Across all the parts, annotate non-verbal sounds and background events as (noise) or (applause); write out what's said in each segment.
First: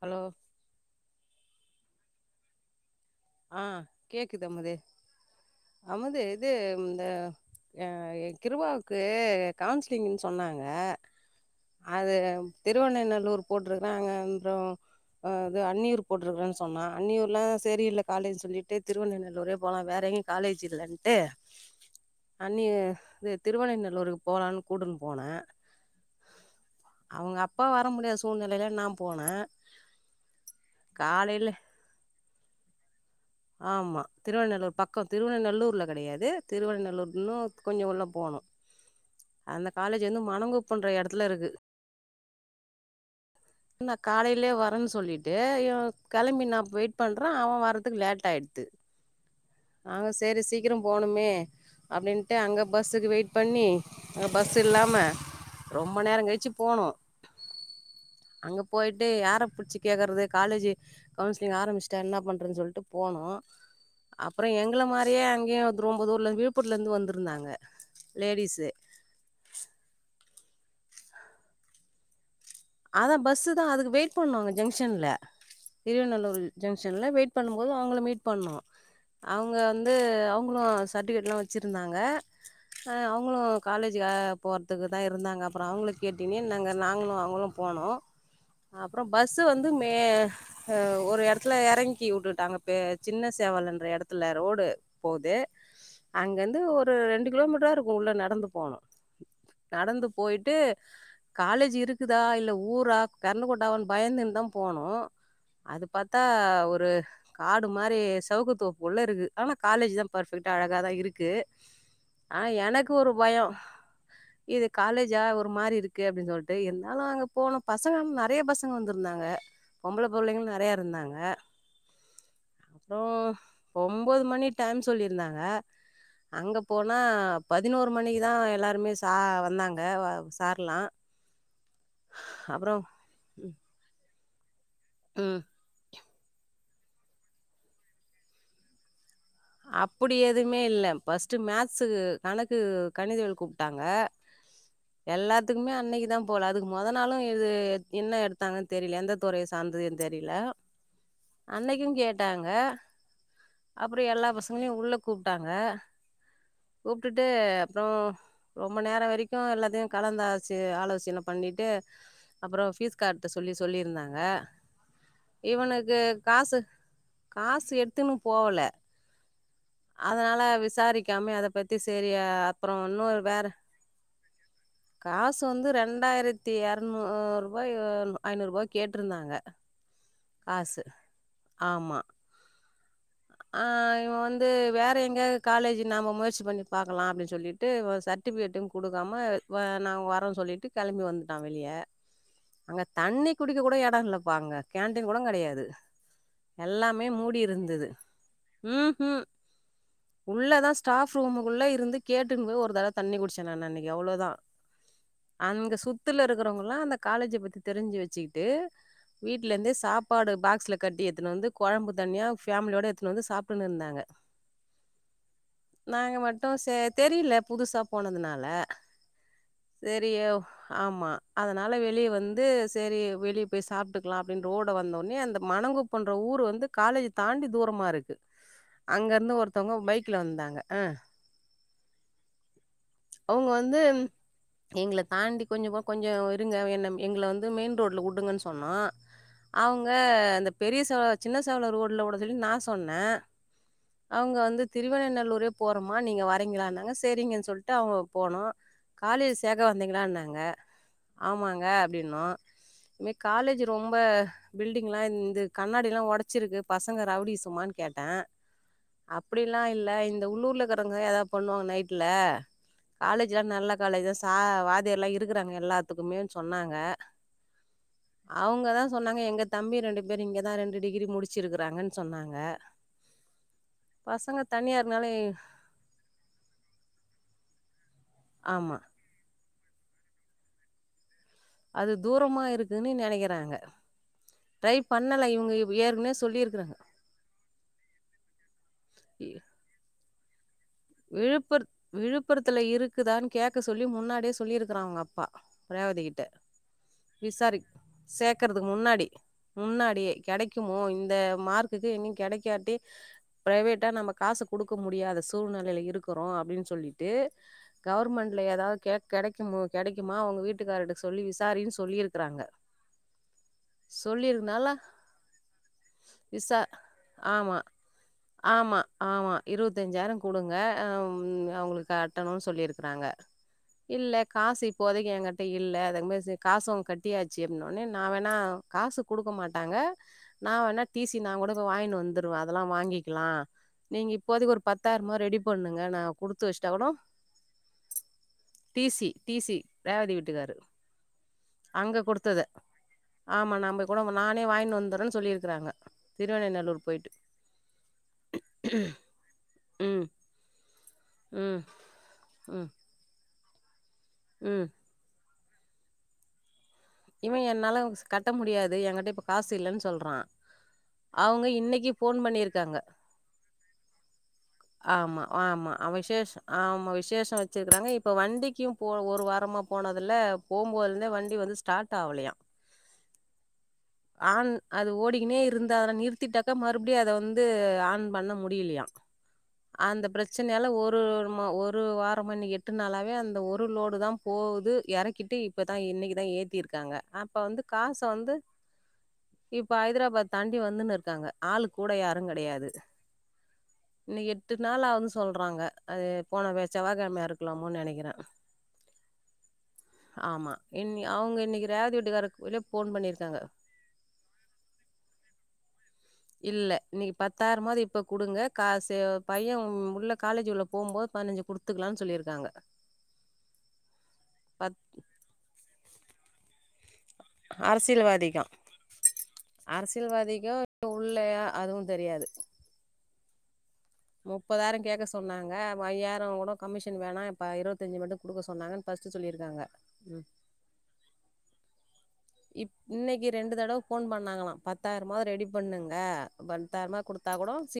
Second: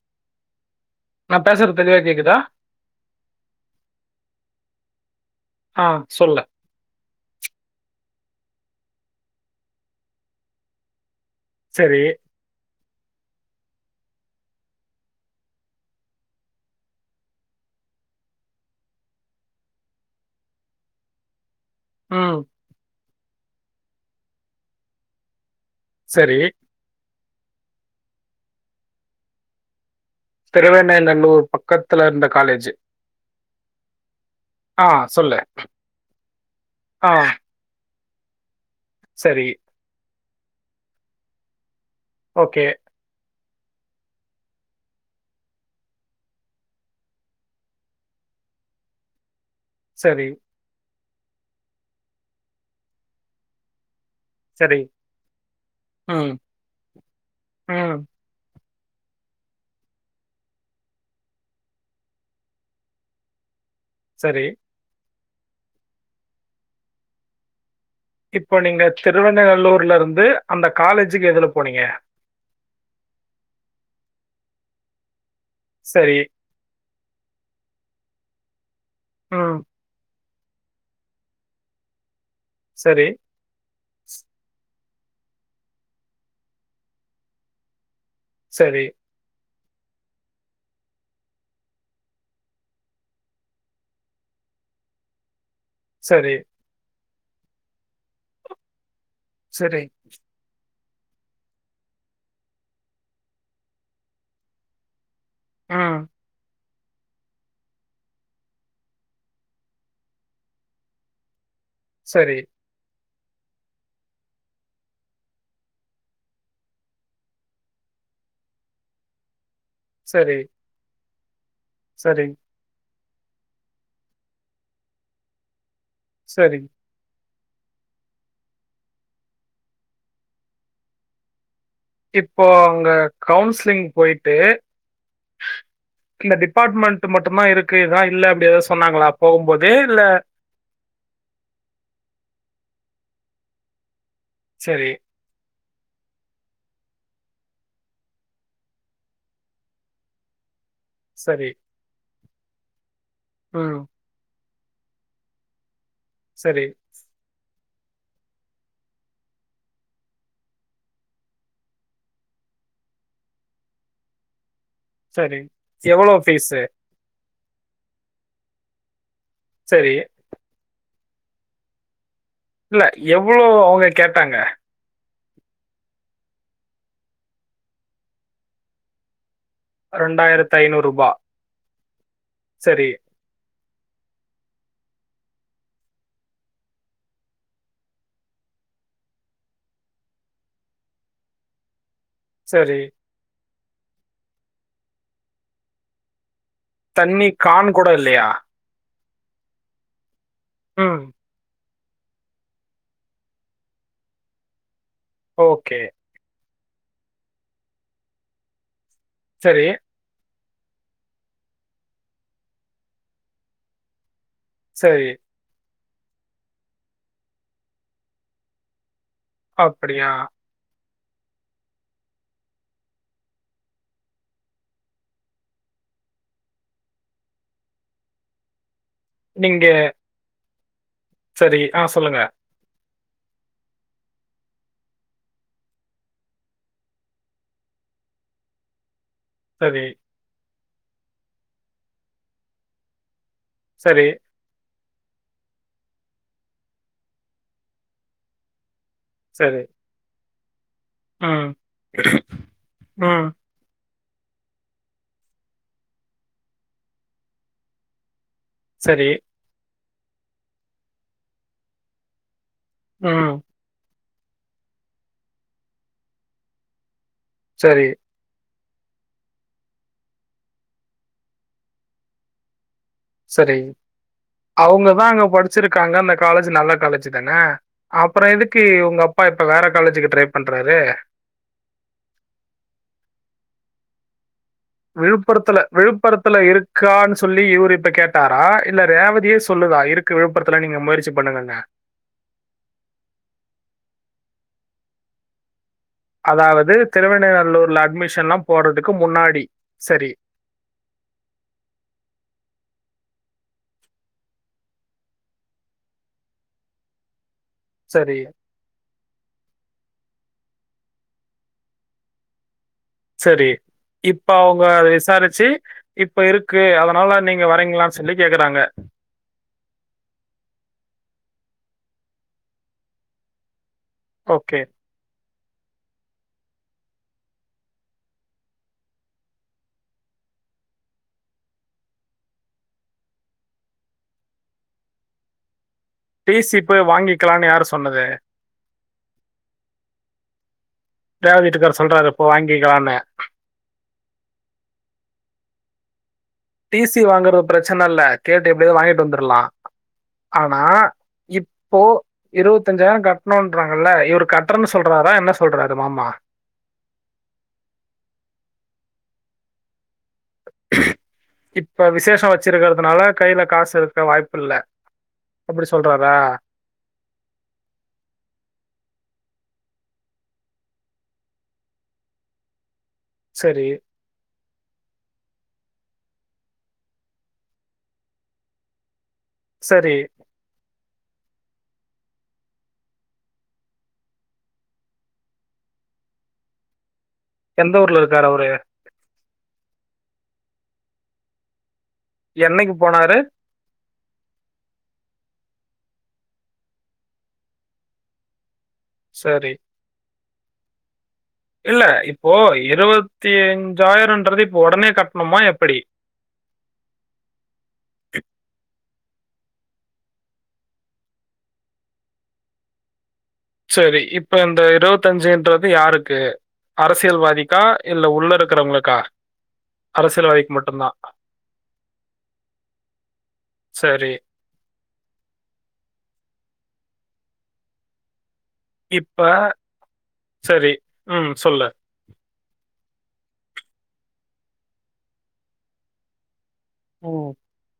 Hello நா பேசுறது தெளிவா கேக்குதா ஆ கேக்குது முதே ஆ அமுதே சொல்லு இது ம் இந்த ஆ கிருவாவுக்கு கவுன்சிலிங்ன் சொன்னாங்க சரி அது திருவண்ணெணநல்லூர் போட்டிருக்கறே அங்க அப்புறோ அ இது அன்னியூர் போட்டிருக்கறேன் சொன்னா அன்னியூர்லா செரியில்ல காலேஜ் சொல்லிட்டு திருவண்ணநல்லூரே போகலா வேறு எங்கியு காலேஜ் இல்லன்ட்டு ம் அண்ணியே இது திருவனைநல்லூருக்கு போகலான் கூட்டுன்னு போனே சேரி அவுங்க அப்பா வர முடியாத சூழ்நிலையில நா போனே திருவெண்ணைநல்லூர் காலையில பக்கத்துல இருந்த காலேஜ் ஆமா திருவெண்ணநல்லூர் பக்கோ சொல்லு திருவெண்ணநல்லூர்ல கெடையாது ஆ திருவநல்லூர் இன்னு கொஞ்சோ உள்ள போனு சரி அந்த காலேஜ் வந்து மணங்குப்ப இன்ற எடத்துல இருக்கு ஓகே நா காலையிலயே வரேன் சொல்லிட்டு அயோ கிளம்பி நா வெயிட் பண்றே அவன் வர்றதுக்கு லே த்தாய்த்து நாங்க சரி சேரி சீக்கிரம் போணுமே அப்பிடின்ட்டு அங்க பஸ்ஸுக்கு வெயிட் பண்ணி அ பஸ் சரி இல்லாம ரொம்ப நேரோ ம் கழிச்சி போனோ ம் அங்க போயிட்டு யார புட்ச்சு கேக்குறது காலேஜு கவுன்சிலிங் ஆரம்பிச்சிட்டா என்ன பண்றன் சொல்ட்டு போனோ சரி அப்றொ எங்கள மா ரியே அங்கயே வ ரொம்பதூர்லந்து விழுப்பூர்லந்து வந்துருந்தாங்க இப்ப நீங்க திருவண்ணநல்லூர்லருந்து அந்த காலேஜுக்கு எதுல போனீங்க? அதா பஸ்ஸு தா அதுக்கு வெயிட் பண்ணுவாங்க ஜங்ஷன்ல சரி திருவநல்லூர் ஜங்ஷன்ல வெயிட் பண்ணும் போது அவுங்கள மீட் பண்ணோ அவுங்க ம் வந்து அவு ங்களு செர்டிஃபிகேட் லா வச்சுருந்தாங்க ஆ சரி அவுங்களு காலேஜு போற த்துக்கு தா இருந்தாங்க அப்றோ அவுங்கள கேட்டீனே நாங்க நாங்களு அவுங்களு போனோ சரி அப்ற பஸ் து வந்து மே ஒரு எடத்துல எறங்கி வுட்டுட்டாங்க பே சின்ன சேவலுன்ற எடத்துல ரோடு போது சரி அங்கந்து ஒரு ரெண் டு‌ கிலோமீட்ரா இருக்கு உள்ள நடந்து போனோ சரி நடந்து போய்ட்டு காலேஜு இருக்குதா இல் ல ஊரா கரண்டு கொட்டாவான் பயந்துன் தா போனோ அது ம் பாத்தா ஒ ரு காடு மாரி சவுக்குத்தோப்புக்குள்ள இருக்கு ஆனா காலேஜ் தா பர்ஃபெக்ட்டா அழகா தா இருக்கு சரி ஆனா எனக்கு ஒரு பயொ இது காலேஜா ஒரு மாரி இருக்கு அப்டி சொல்ட்டு இருந்தாலு அங்க போனொ பசங்க நறைய பசங்க வந்திருந்தாங்க பொம்பள சரி புள்ளைங்கள் நறைய இருந்தாங் க சரி அப்றோ ஒம்போது மணி டைம் சொல்லிருந்தாங்க சரி அங்க போனா பதினோரு மணிக்குதா எல்லாருமே சா வந்தாங்க வ சார்லா இப்போ அப்றோ அங்க கவுன்சிலிங் போயி தே ம் இல்ல டிபார்ட்மெண்ட்டு மட்டுந்தா இருக்குது எதா இல்ல அப்டி எதாவது சொன்னாங்களா போகும்போது இல்ல அப்புடி எதுமே இல்ல ஃபஸ்ட்டு மேக்ஸ்ஸு கணக்கு கணிதவியல் கூப்ட்டாங்க சரி எல்லாத்துக்குமே இன்னைக்குதா போல அதுக்கு மொத நாளு இது என்ன எடுத்தாங்கன் தெரியில எந்த துறைய சாந்ததுன் தெரியில சரி அன்னைக்குங் கேட் டாங்க ம் எல்லா பசங்களையு உள்ள கூப்ட்டாங்க சரி கூப்டுட்டு அப்புறமோ ரொம்ப நேரோ வரைக்கு எல்லாத்தையு கலந்தாச்சு ஆலோசின பண்ணிட்டு அப்புறோ ஃபீஸ் கட்ட சொல்லி சொல்லியிருந்தாங்க செரி இவனுக்கு எவ்வளோ காசு ஃபீஸ்ஸு காசு எடுத்துன்னு போவல சரி அதனால விசாரிக் க்காம அத பத்தி சேர் இல்ல எவ்வளோவ் அவங்க கேட்டாங்க காசு வந்து ரெண்டாயிரத்தி எரநூறுபாய் ஐநூறுபா கேட்டுருந்தாங்க ரெண்டாயிரத்து ஐந்நூறுபா ஆமா. செரி ஆ இவ வந்து வேற எங்கயாவது காலேஜ் நாம முயற்சி பண்ணி பாக்கலா அப்டின் சொல்லிட்டு இவ சர்ட்டிஃபிகேட்டையு குடுக்காம நாங்க வரோன் சொல்லிட்டு கெளம்பி வந்துட்டா வெளிய சரி அங்க தண்ணிக் குடிக்க கூட எடோ இல்லப்பா அங்க கேன்டீன் கூட கெடையாது தண்ணி கான்னு கூட இல்லையா ம்வூ உள்ளதா ம் ஸ்டாப் ரூமுக்குள்ள இரு இருந்து கேட்டுன் போய் ஒரு தடவ தண்ணி குடுச்ச நா அன்னைக்கு எவ்வளோதா அங்க ஓகே சுத்துல இருக் இருக்குறவங்கல்லா அந்த காலேஜ பத்தி தெருஞ்சு வெச்சுக்கிட்டு வீட்ல சரி இருந்தே சாப்பாடு பாக் பாக்ஸ்ல்ல கட்டி எத்துனு வந்து கொழம்பு தனியா ஃபேமலியோட எத்துனு வந்து சாப்டுன்னு இருந்தாங்க சேரி நாங்க மட்டு சே தெரில புதுசா போனதுனால சரி, அப்டியா ஆமா அதனால வெளிய வந்து சேரி வெளிய போய் சாப்டுக்கலா அப்டின் ரோட வந்தோனே அந்த மணங்குப்பன்ற ஊரு வந்து காலேஜ்ஜு தாண்டி தூரமா இருக்கு அங்க இருந்த ஒருத்தவங்க பைக்ல வந்தாங்க அ சேரி ஆ சொல்லுங்க அவங்க வந்து எங்கள தாண்டி கொஞ்சோ கூட கொஞ்சோ இருங்க என்ன எங்கள வந்து மெயின் ரோடுல உடுங்கன் சொன்னோ சரி அவங்க அந்த பெரிய செவ சின்ன செவல ரோடுல உட அப்டின் சொல்லி நா சொன்ன சரி அவங்க வந்து திருவண்ணநல்லூரே போறமா நீங்க வரீங்களானாங்க சேரிங்கன் சொல்ட்டு அவங்க போனோ காலேஜ் சேக்க சரி வந்தீங்களான்னாங்க ம் ஆமாங்க அப்டின்னோ இங்க ம் காலேஜ்ஜு ரொம் ரொம்ப பில்டிங் எல்லா இந்த கண்ணாடி எல்லா ஒடச்சுருக்கு பஸ் பசங்க ரவுடிசம்மான் கேட்ட சரி அப்டிலா இல்ல இந்த உள்ளூர்ல இருக்குறவங்க எதாது பண்ணுவாங்க நைட்ல ம் காலேஜ்ல்லா நல்ல காலேஜ்தாஸ் சா வாத்தியார்லா இருக்குறாங்க எல்லாத்துக்குமேன் சொன்னாங்க செரி அவங்கத்தா சொன்னாங்க எங்க தம்பி ரெண்டு பேர் இங்கதா ரெண்டு டிகிரி முடுச்சுருக்கு றாங்கன் சொன்னாங்க செரி பசங்க தனியா அவங்கதா இருந்தாலே அங்க படுச்சுருக்காங்கன் அந்த காலேஜ் நல்ல காலேஜ்ஜுதான அப்புறோ எதுக்கு ஆமா. உங்கப்பா வேற காலேஜுக்கு ட்ரை பண்றாரு அது தூரமா இருக்குனு நெனைக்கிறாங்க ட்ரை பண்ணல இவங்க விழுப்புரத்துல ஏற்கனவே விழுப்புரத்துல சொல்லியிருக்கிறாங்க. இருக்கானு சொல்லி இவரு இப்ப கேட்டாரா இல்ல ரேவதியே சொல்லுதா இருக் க்குவே பர்த் விழுப்புர விழுப்புரத்துல இருக்குதான் கேக்க சொல்லி முன்னாடியே சொல்லிருக்குறா அவுங்கப்பா ரேவதிகிட்ட அதாவது விசாரி திருவண்ணநல்லூர்ல அட்மிஷன்லா சேக்கறதுக்கு போடுறதுக்கு முன்னாடி சரி முன்னாடியே கெடைக்குமோ இந்த மார்குக்கு எங்யு கெடைக்காட்டி பிரைவேட்டா நம்ம காசு குடுக்க முடியாத சூழ்நெ லைல இருக்குறோ அப்டின் சொல்லிட்டு சரி கவர்மெண்ட்ல எதா கே கடை க்குமொ கெடைக்குமா அவுங்க வீட்டுக்காரர்ட சொல்லி விசாரின் சொல்லியிருக்குறாங்க. சரி இப்ப அவுங்க விசாரிச்சு இப்ப விசா இருக்கு அதனால நீங்க ஆமா வரீங்களான் சொல்லி கேக்குறாங்க குடுங்க ம் அவுங்களு கட்டணு சொல்லிருக்குறாங்க இல்ல ஓகே காசு இப்போதைக் ஏங்கிட் ட இல்ல அதுங்மாசு காசு அவ கட்டியாச்சு அப்டின்னோனே நா வேணா காசு குடுக்க மாட்டாங்க நா வேணா டி சி நா கூட போய் வாங்கினு வந்துருவே அதெல்லா வாங்கிக்கிலா நீங்க இப்போதைக் ஒரு பத் தாயிரமா ரெடி பண்ணு டி சி ய போய் வாங்கிக்கலான் யாரு சொன்னது D C D C Revathi வீட்டுக்காரு ரேவதி வீட்டுக்கார் சொல்றாரு இப்போ அங்கக்குடுத்தத வாங்கிக்கலான்னு ஆமா நம்மக்கூட நானே வாங்கினு வந்துறேன் சொல்லியிரு க்குறாங்க டி சி வாங்குறது பிரச்சனல்ல கேட்டு எப்படியாது வாங்கிட்டு வந்துர்லா ம் ஆனா ம் இப்போ ம் இருவத்தஞ்சாயிர கட் னுன்றாங் கல்ல இவர் ம் கட்றன் சொல்றாரா என்ன சொல்றாரு மாமா இவ என்னால கட்ட முடியாது எங்கிட்ட இப்ப காசு இல்லன் சொல்றா அவுங்க இப்ப இன்னைக்கி ஃபோன் விசேஷம் பண்ணிருக்காங்க வச்சிருக்கிறதுனால கையில காசு இருக்க வாய்ப்பு இல்ல ஆமா அப்படி ஆமா அ சொல்றாரா விசேஷ ஆமா விசேஷ வச்சுருக்குறாங்க இப்ப வண்டிக்கு போல ஒரு வாரமா போனதுல போம்போதுலந்தே வண்டி வந்து ஸ்டார்ட் ஆவலயா சரி ஆன் அது ஓடிகினே இருந்தாரா நிறுத்திட்டாக்கா மறுப்டியு அத வந்து ஆன் பண்ண முடியிலயா சரி அந்த பிரச்சனயாலா ஒ ரு ம ஒரு வாரமான்னு எட்டு நாளாவே அந்த ஒரு லோடு தா போவுது எறக்கிட்டு இப்பதா இன்னைக்குதா ஏ த்திருக்காங்க அப்ப வந்து எந்த காச ஊர்ல இருக்காரு வந்து அவரு இப்ப ஹைதராபாத் தாண்டி வந்துன்னுருக்காங்க ஆளு கூட யாரும் கிடையாது. என்னைக்கு போனாரு இன்னைக்கு எட்டு நளாவுது சொல்றாங்க அது போன பேச் செவ்வ கெழமையா இருக்கலாமோன் நெனைக்கிற செரி ஆமா இன்னிய இல்ல இப்போ இருவத்தி பண்ணியிருக்காங்க அஞ்சாயிரன்றது இப்போ ஒடனே கட்ணுமா எப்டி இல்ல இன்னிக்கு பத்தாயிரம்மாது இப்ப குடுங்க காஸ் ச்சு பைய உள்ள காலேஜ் உள்ள போம்போது பதினஞ்சு குடுத்துக்கலான் சொல்லிருக்காங்க செரி இப்ப இந்த இருவத்தஞ்சுன்றது யாருக் க்கு அரசியல் வாதிக்கா இல்ல உள்ள அரசியல்வாதிக்கு இருக்கறவங்களுக்கா அரசியல் வாதிக்கு அரசியல்வாதிக்கு மட்டுந்தா உள்ளயா முப்பதாயிரங் கேக்க சொன்னாங்க ஐயாயிரங் கூட கமிஷன் வேணா இப்ப இருபத்தஞ்சு மட்டு குடுக்க சொன்னாங்கன்னு ஃபர்ஸ்ட் இப்ப சொல்லியிருக்காங்க ம் சேரி ம் சொல்லு இப் இன்னைக்கு ரெண்டு தடவ போன் பண்ணாங்களா பத்தாயிரமாது ரெடி பண்ணுங்க பத்தாரமா ம். குடுத்தா கூடோ சீ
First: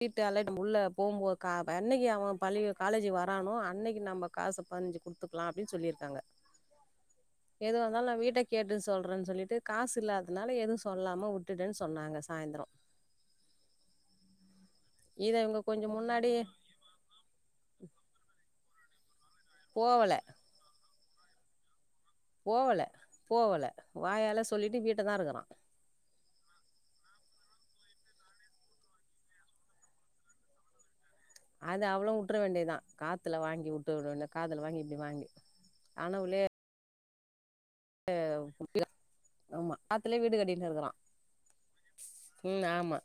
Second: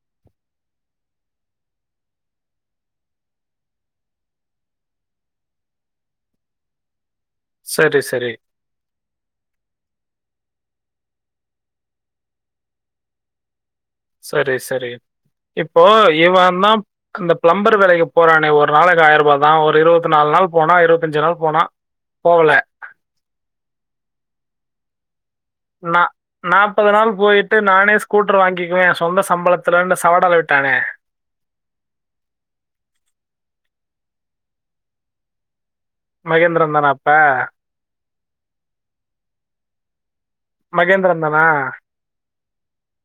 வீட்டால்ல நம்ம உள்ள போகும் போது கா என்னைக்கு அவ பள்ளிக்கு காலேஜுக்கு வரானோ அன்னைக்கு நம்ம காசு பதுனஞ்சு குடுத்துக்கலா அப்டின் சொல்லிருக்காங்க எது சரி, வந்தாலு நா சரி. வீட்ட கேட்டுஸ் சொல்றன் சொல்லிட்டு காஸ் இல்லாதனால எது சொல்லாம உட்டுட்டன் சொன்னாங்க சாயிந்துரோ சேரி சேரி இப்போ முன்னாடி இவந்தா அந்த பிளம்பர் வேலைக்கு போறானே ஒர் ஒரு நாளைக்கு ஆயிரூபா ஆகு நா ஒரு இருவத்தி போவல நாலு நாள் போனா இருவது கொஞ்ச நாள் போனா போகல. போவல போவல வாயால சொல்லிட்டு வீட்டதா இருக்குறா நா நாப்பது நாள் போயிட்டு நானே ஸ்கூட்டர் வாங்கிக்குவே சொந்த சம்பளத்துலன்னு சவடல விட்டானே அது அவ்ளோ உட்டுற வேண்டிதா காத்துல வாங்கி உட்டு உட வேண்டிதா காதுல வாங்கி இப்டி வாங்கி மகேந்திரன்தான அப் ப்ப (inaudible) த்துல வீடு கட்டின் இருக்குறா மகேந்திரன் தானா? ம் ஆமா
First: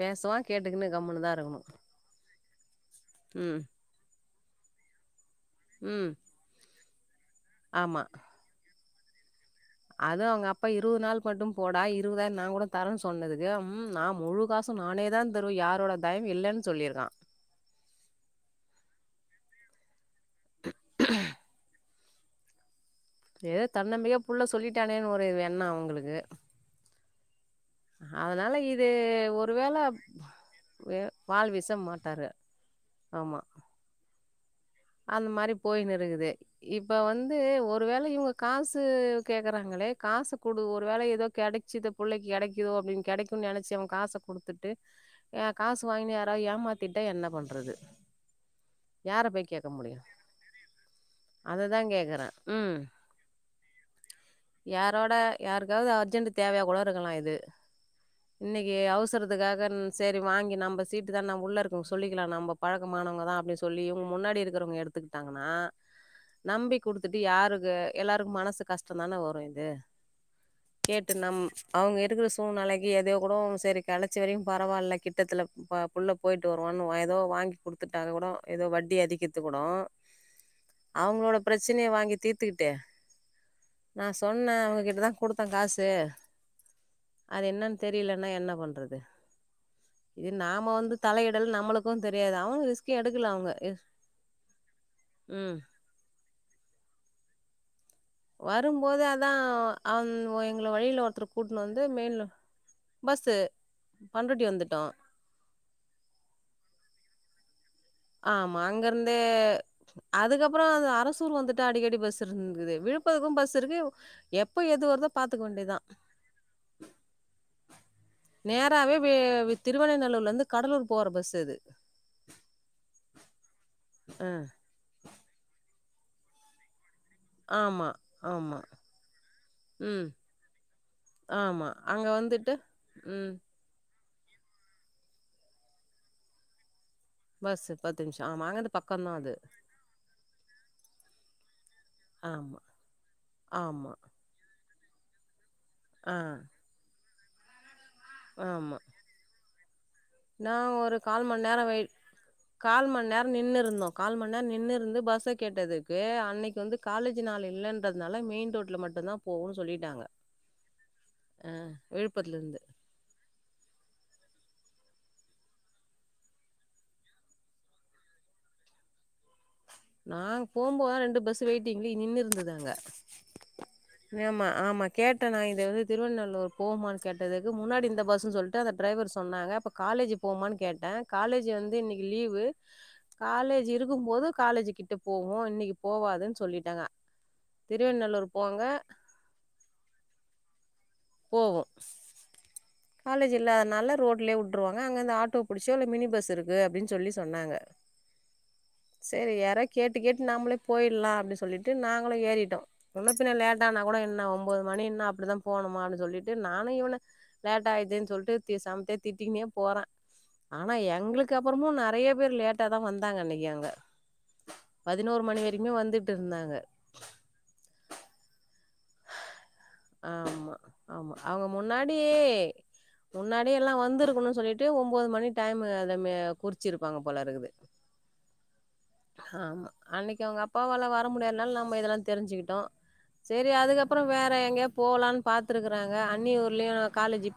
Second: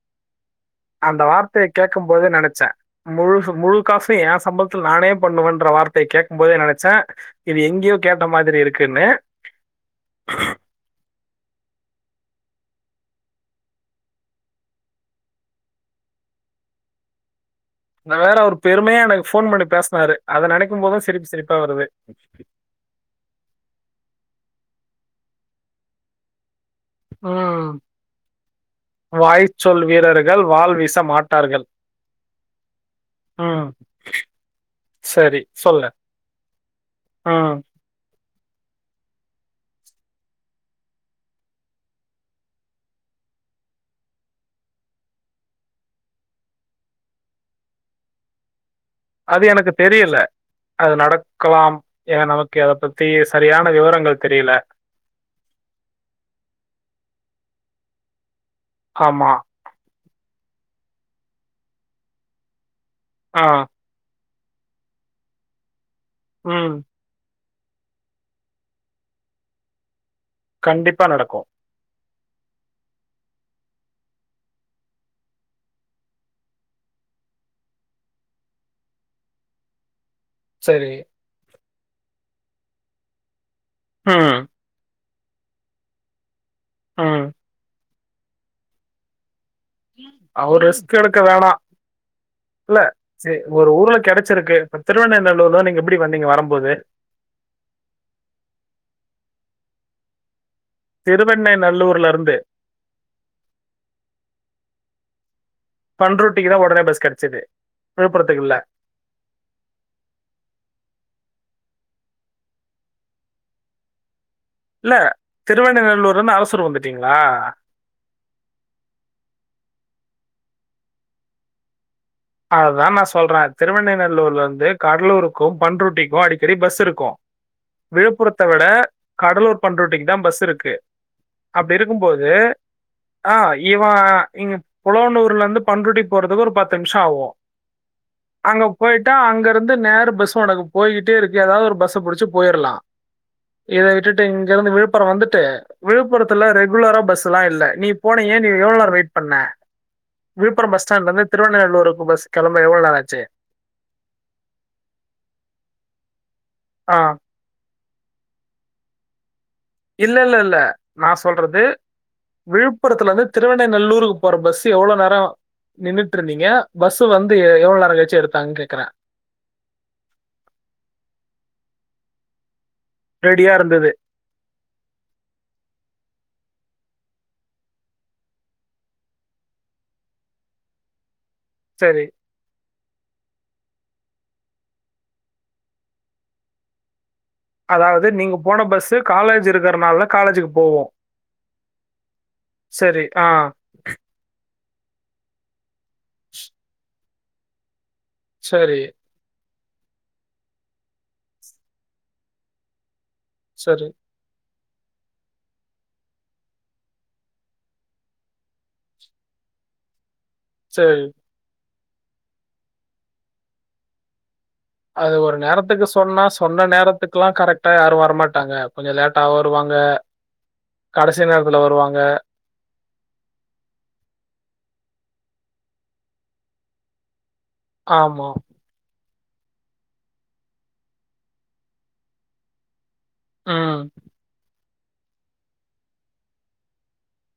பேசுவா கேட்டுக்குன்னு அந்த கம்முன்னு தா இருக்கணு வார்த்தய கேட்குபோதே நெனச்ச முழு ம் முழு காசு ஏ கம்பளதுல நானே பண்ணுவன்ற வார்த்தய ம் கேட்குபோதே நெனச்சே (inaudible) இது எங்கயோ கேட்ட மாதிரி இரு க்குன்னு அது அவுங்க அப்பா இருது நாள் மட்டு போடா இ இருவதாயரோ நா கூட தரன்னு சொன்னதுக்கு ம் நா முழு காசு நானே தா தருவ யாரோட தயவு இல்லன் சொல்லியிர்க்கா நா வேற அவரு பெருமயா எனக்கு ஃபோன் பண்ணி பேசனாரு அத நெனைக்போதா சிரிப்பு சிரிப்பா வருது (inaudible) ஏத தன்னம்பிக்கா புள்ள சொல்லிட்டானேன் ஒரு எண்ணோ அவுங்களுக்கு ம் அதனால இது வாய் ஒருவேள சொல் வீரர்கள் வாள் வீச வெ வாள் மாட்டார்கள் வீசமாட்டாரு ஆமா ம் அந்த சரி மாரி சொல்லு போய்னு இருகுது இப்ப வந்து ம் ஒருவேள இவுங்க காஸ் ஸு கேக்குறாங்களே காஸ் குடு ஒரு வேல ஏதோ கெடைச்சித புள்ளைக்கு கெடைக்குதோ அப்பிடின் கெடைக்குன் நெனச்சி அவன் காச குடுத்துட்டு அ காசு வாங்கினு யாராவது ஏமாத்திட்டா என்ன பண்றது யார அது பேய் எனக்கு கேக் தெரியல அது நடக்கலாம் அதுதா கேட்குற ஏன் நமக்கு அத ம் பத்தி சரியான விவரங்கள் தெரியல யாரோட யாருக்காவது அர்ஜென்ட் தேவையா கூட இருக்கலா இது இன்னிக்கி ஆமா அவசரத்துக்காக சரி வாங்கி நம்ப சீட்டு் தான் உள்ள இருக்கு சொல்லிக்கலா நம்போ பழக்கமானவங்க தா ஆ அப்பிடி சொல்லி இவுங்க முன்னாடி இரு க்கிறவங்க எடுத்துக்கிட்டாங்கன்னா ம் நம்பி குடுத்துட்டு யாரு ங்க எல்லாருக்கு மனசு கஷ்டோ தான வரு இது கண்டிப்பா கேட்டு நம் நடக்கும் அவுங்க எ ட்டுக்கிற சூழ்நிலைக்கி ஏதோயோ கூடோ சேரி கடச்சவரையு பரவாயில்ல கிட்டத்துள்ள ப புள்ள போயிட்டு வருவானு வ ஏதோ வாங்கி குடுத்துட்டா கூட ஏதோ வட்டி அதிக்க த்து கூடோ சரி அவுங்களோட பிரச்ச சினே வாங்கி தீர்த்துட்டு நா ம் சொன்ன அவங்ககிட்டதா கொடுத்த காசு ம் அது என்னன் தெரியலன்னா என்ன பண்றது இது அவர் நாம வந்து ரிஸ்க் எடுக்க தலையிடல் வேணாம் நம்மளுக்கு தெரியாது அவங் ரிஸ்க்கு எடுக்கல அவுங்க ச்சுருக்கு இப்ப திருவண்ணைநல்லூர்ல நீங்க எப்டி வந்தீங்க வரும் போது வரும்போது அதா அந் ஒ‌ எ ங்ள வழில ஒருத்தர திருவெண்ணை கூட்னு வந்து நல்லூர்ல மேல இருந்து பஸ்ஸு பண்ருட்டி வந்துட்டோ பண்ருட்டிக்கு தான் உடனே பஸ் கிடைச்சது விழுப்புரத்துக்கு இல்ல ஆமா அங்கருந்தே அதுக்கப்றொ அது அர சூர் வந்துட்டா அடிக்கடி பஸ் இருந்தது விழுப்புரக்கு பஸ் இருக்கு எப்ப எது இல்ல வருதோ பாத்துக்க வேண்டியதா திருவெண்ணநல்லூர்ல இருந்து அரசூர் வந்துட்டீங்களா நேராவெ வே திருவண்ணைநல்லூர் லெந்து கடலூர் போற பஸ் இது அதுதா நா சொல்றே ம் திருவண்ணைநல்லூர்லெந்து கடலூருக்கு பண்ருட்டி க்கு அடிக்கடி பஸ் இருக்கு ஆமா விழுப்புரத்த ஆமா விட கடலூர் பண்ருட்டிக்கு ம் தா பஸ் இருக்கு ஆமா அப்டி அங்க இருக்கும்போது வந்துட்டு ம் ஆ இவ இங்க புலவனூர்லந்து பண்ருட்டி போறதுக்கு ஒரு பத்து டாவு பஸ்ஸு பத்து நிமிஷம் ஆமா அங்க அங்கிருந்து போயிட்டா பக்கம்தான் அது அங்கருந்து நேர் பஸ் ஒனக்கு போயிட்டே இருக்கு எதா ஒரு பஸ்ஸ புடுச்ச ஆமா போயிர்லா இத ஆமா விட்டுட்டு இங்கெருந்து விழுப் அப்புறொ வந்துட்டு ஆ விழுப்புரத்துல ரெகுலரா பஸ் த்தல்லா இல்ல நீ போனீங்க நீ ஆமா எவ்ளோ நேர வெயிட் பண்ண விழுப்புரம் பஸ் ஸ்டாண்ட்லந்து திருவண்ணை வெய் கால் மண் நேர நின்னுருந்தோ கால் மண் நேர நின்னுருந்து பஸ்ஸ கேட்டதுக்கு அன்னைக் கு‌ வந்து ஆ காலேஜு நாள் இல்லன் றதுனால மெயின் ரோட்ல மட்டுந்தா இல்லெல்லெல்ல நா சொல்றது விழுப்புரத்துல இருந்து விழுப்புரத்துலெந்து திருவண்ணைநல்லூருக்கு போற பஸ் த்து எவ்வளொ நேர நின்னுட்ருந்தீங்க பஸ் வந்து எவ்ள நேர கழிச்சு எடுத்தாங்கன் கேக்குறே நாங்க போம்போதுதா ரெண்டு பஸ்ஸு வெயிட்டிங்ளை நின்னுருந்தது அங்க ரெடியா இருந்தது ஆமா ஆமா கேட்ட நா இது வந்து திருவண்ணல்லூர் போமான் கேட்டதுக்கு முன்னாடி இந்த பஸ்ஸு சொல்ட்டு அந்த டிரைவர் சொன்னாங்க இப்ப காலேஜு போமான்னு கேட்டே காலேஜ் வந்து சரி இன்னைக்கு லீவு காலேஜ் இருக்கும் போது காலேஜு கிட்ட போவோம் இன்னைக்கு போவாதுன்னு சொல்லிட்டாங்க அதாவது திருவண்ணாலூர் நீங்க போங்க போன பஸ்ஸு காலேஜ் இருக்கறனால காலேஜுக்கு போவும் போகும் ஆ காலேஜ் இல்லாதனால ரோட்லே வுட் ருவாங்க அங்க இருந்து ஆட்டோ புடிச் சுவலி மினி பஸ் இருக்கு அப்படின்னு சொல்லி சொன்னாங்க சரி செரி எறக் கேட்டு கேட்டு நம்மளே போயிடலாம் அப்படின்னு சொல்லிட்டு நாங்களே ஏறிட்டோம் முன்ன பின்ன லேட்டானா சரி கூட என்னா இப்ப மணி என்ன அப்படிதான் போனும்மான்னு சொல்லிட்டு நானும் இவன லேட் ஆயித்துேன்னு சொல்லிட்டு சமத்தேயா திட்டிக்கின்னே போறேன் ஆனா சரி எங்களுக்கு அப்புறமும் ந றைய பேர் லேட்டா தான் வந்தாங்க அன்னைக்கு அங்க அது பதினோரு ஒரு மணி வரைக்குமே நேரத்துக்கு வந்துட்டு சொன்னா இருந்தாங்க சொன்ன நேரத்துக்கெல்லாம் கரெக்ட்டா யாரும் வரமாட்டாங்க கொஞ்சம் லேட்டா வருவாங்க ஆமா ஆமா கடைசி அவங்க நேரத்துல வருவாங்க முன்னாடியே முன்னாடியே எல்லாம் வந்திருக்கணும்னு சொல்லிட்டு ஒம்போது மணி டைம்மு அத குறிச்சிருப்பாங்க போல இருக்குது ஆமா ஆமா அன்னைக்கு அவுங்க அப்பாவால வர முடியாதுனால நம்ம இதெல்லாம் தெரிஞ்சுக்கிட்டோம் செரி ம் அதுக்கப்புறம் வேற எங்கயா போலான்னு பாத்துருக்கறாங்க அன்னிய ஊர்லயும் காலேஜ் இப்ப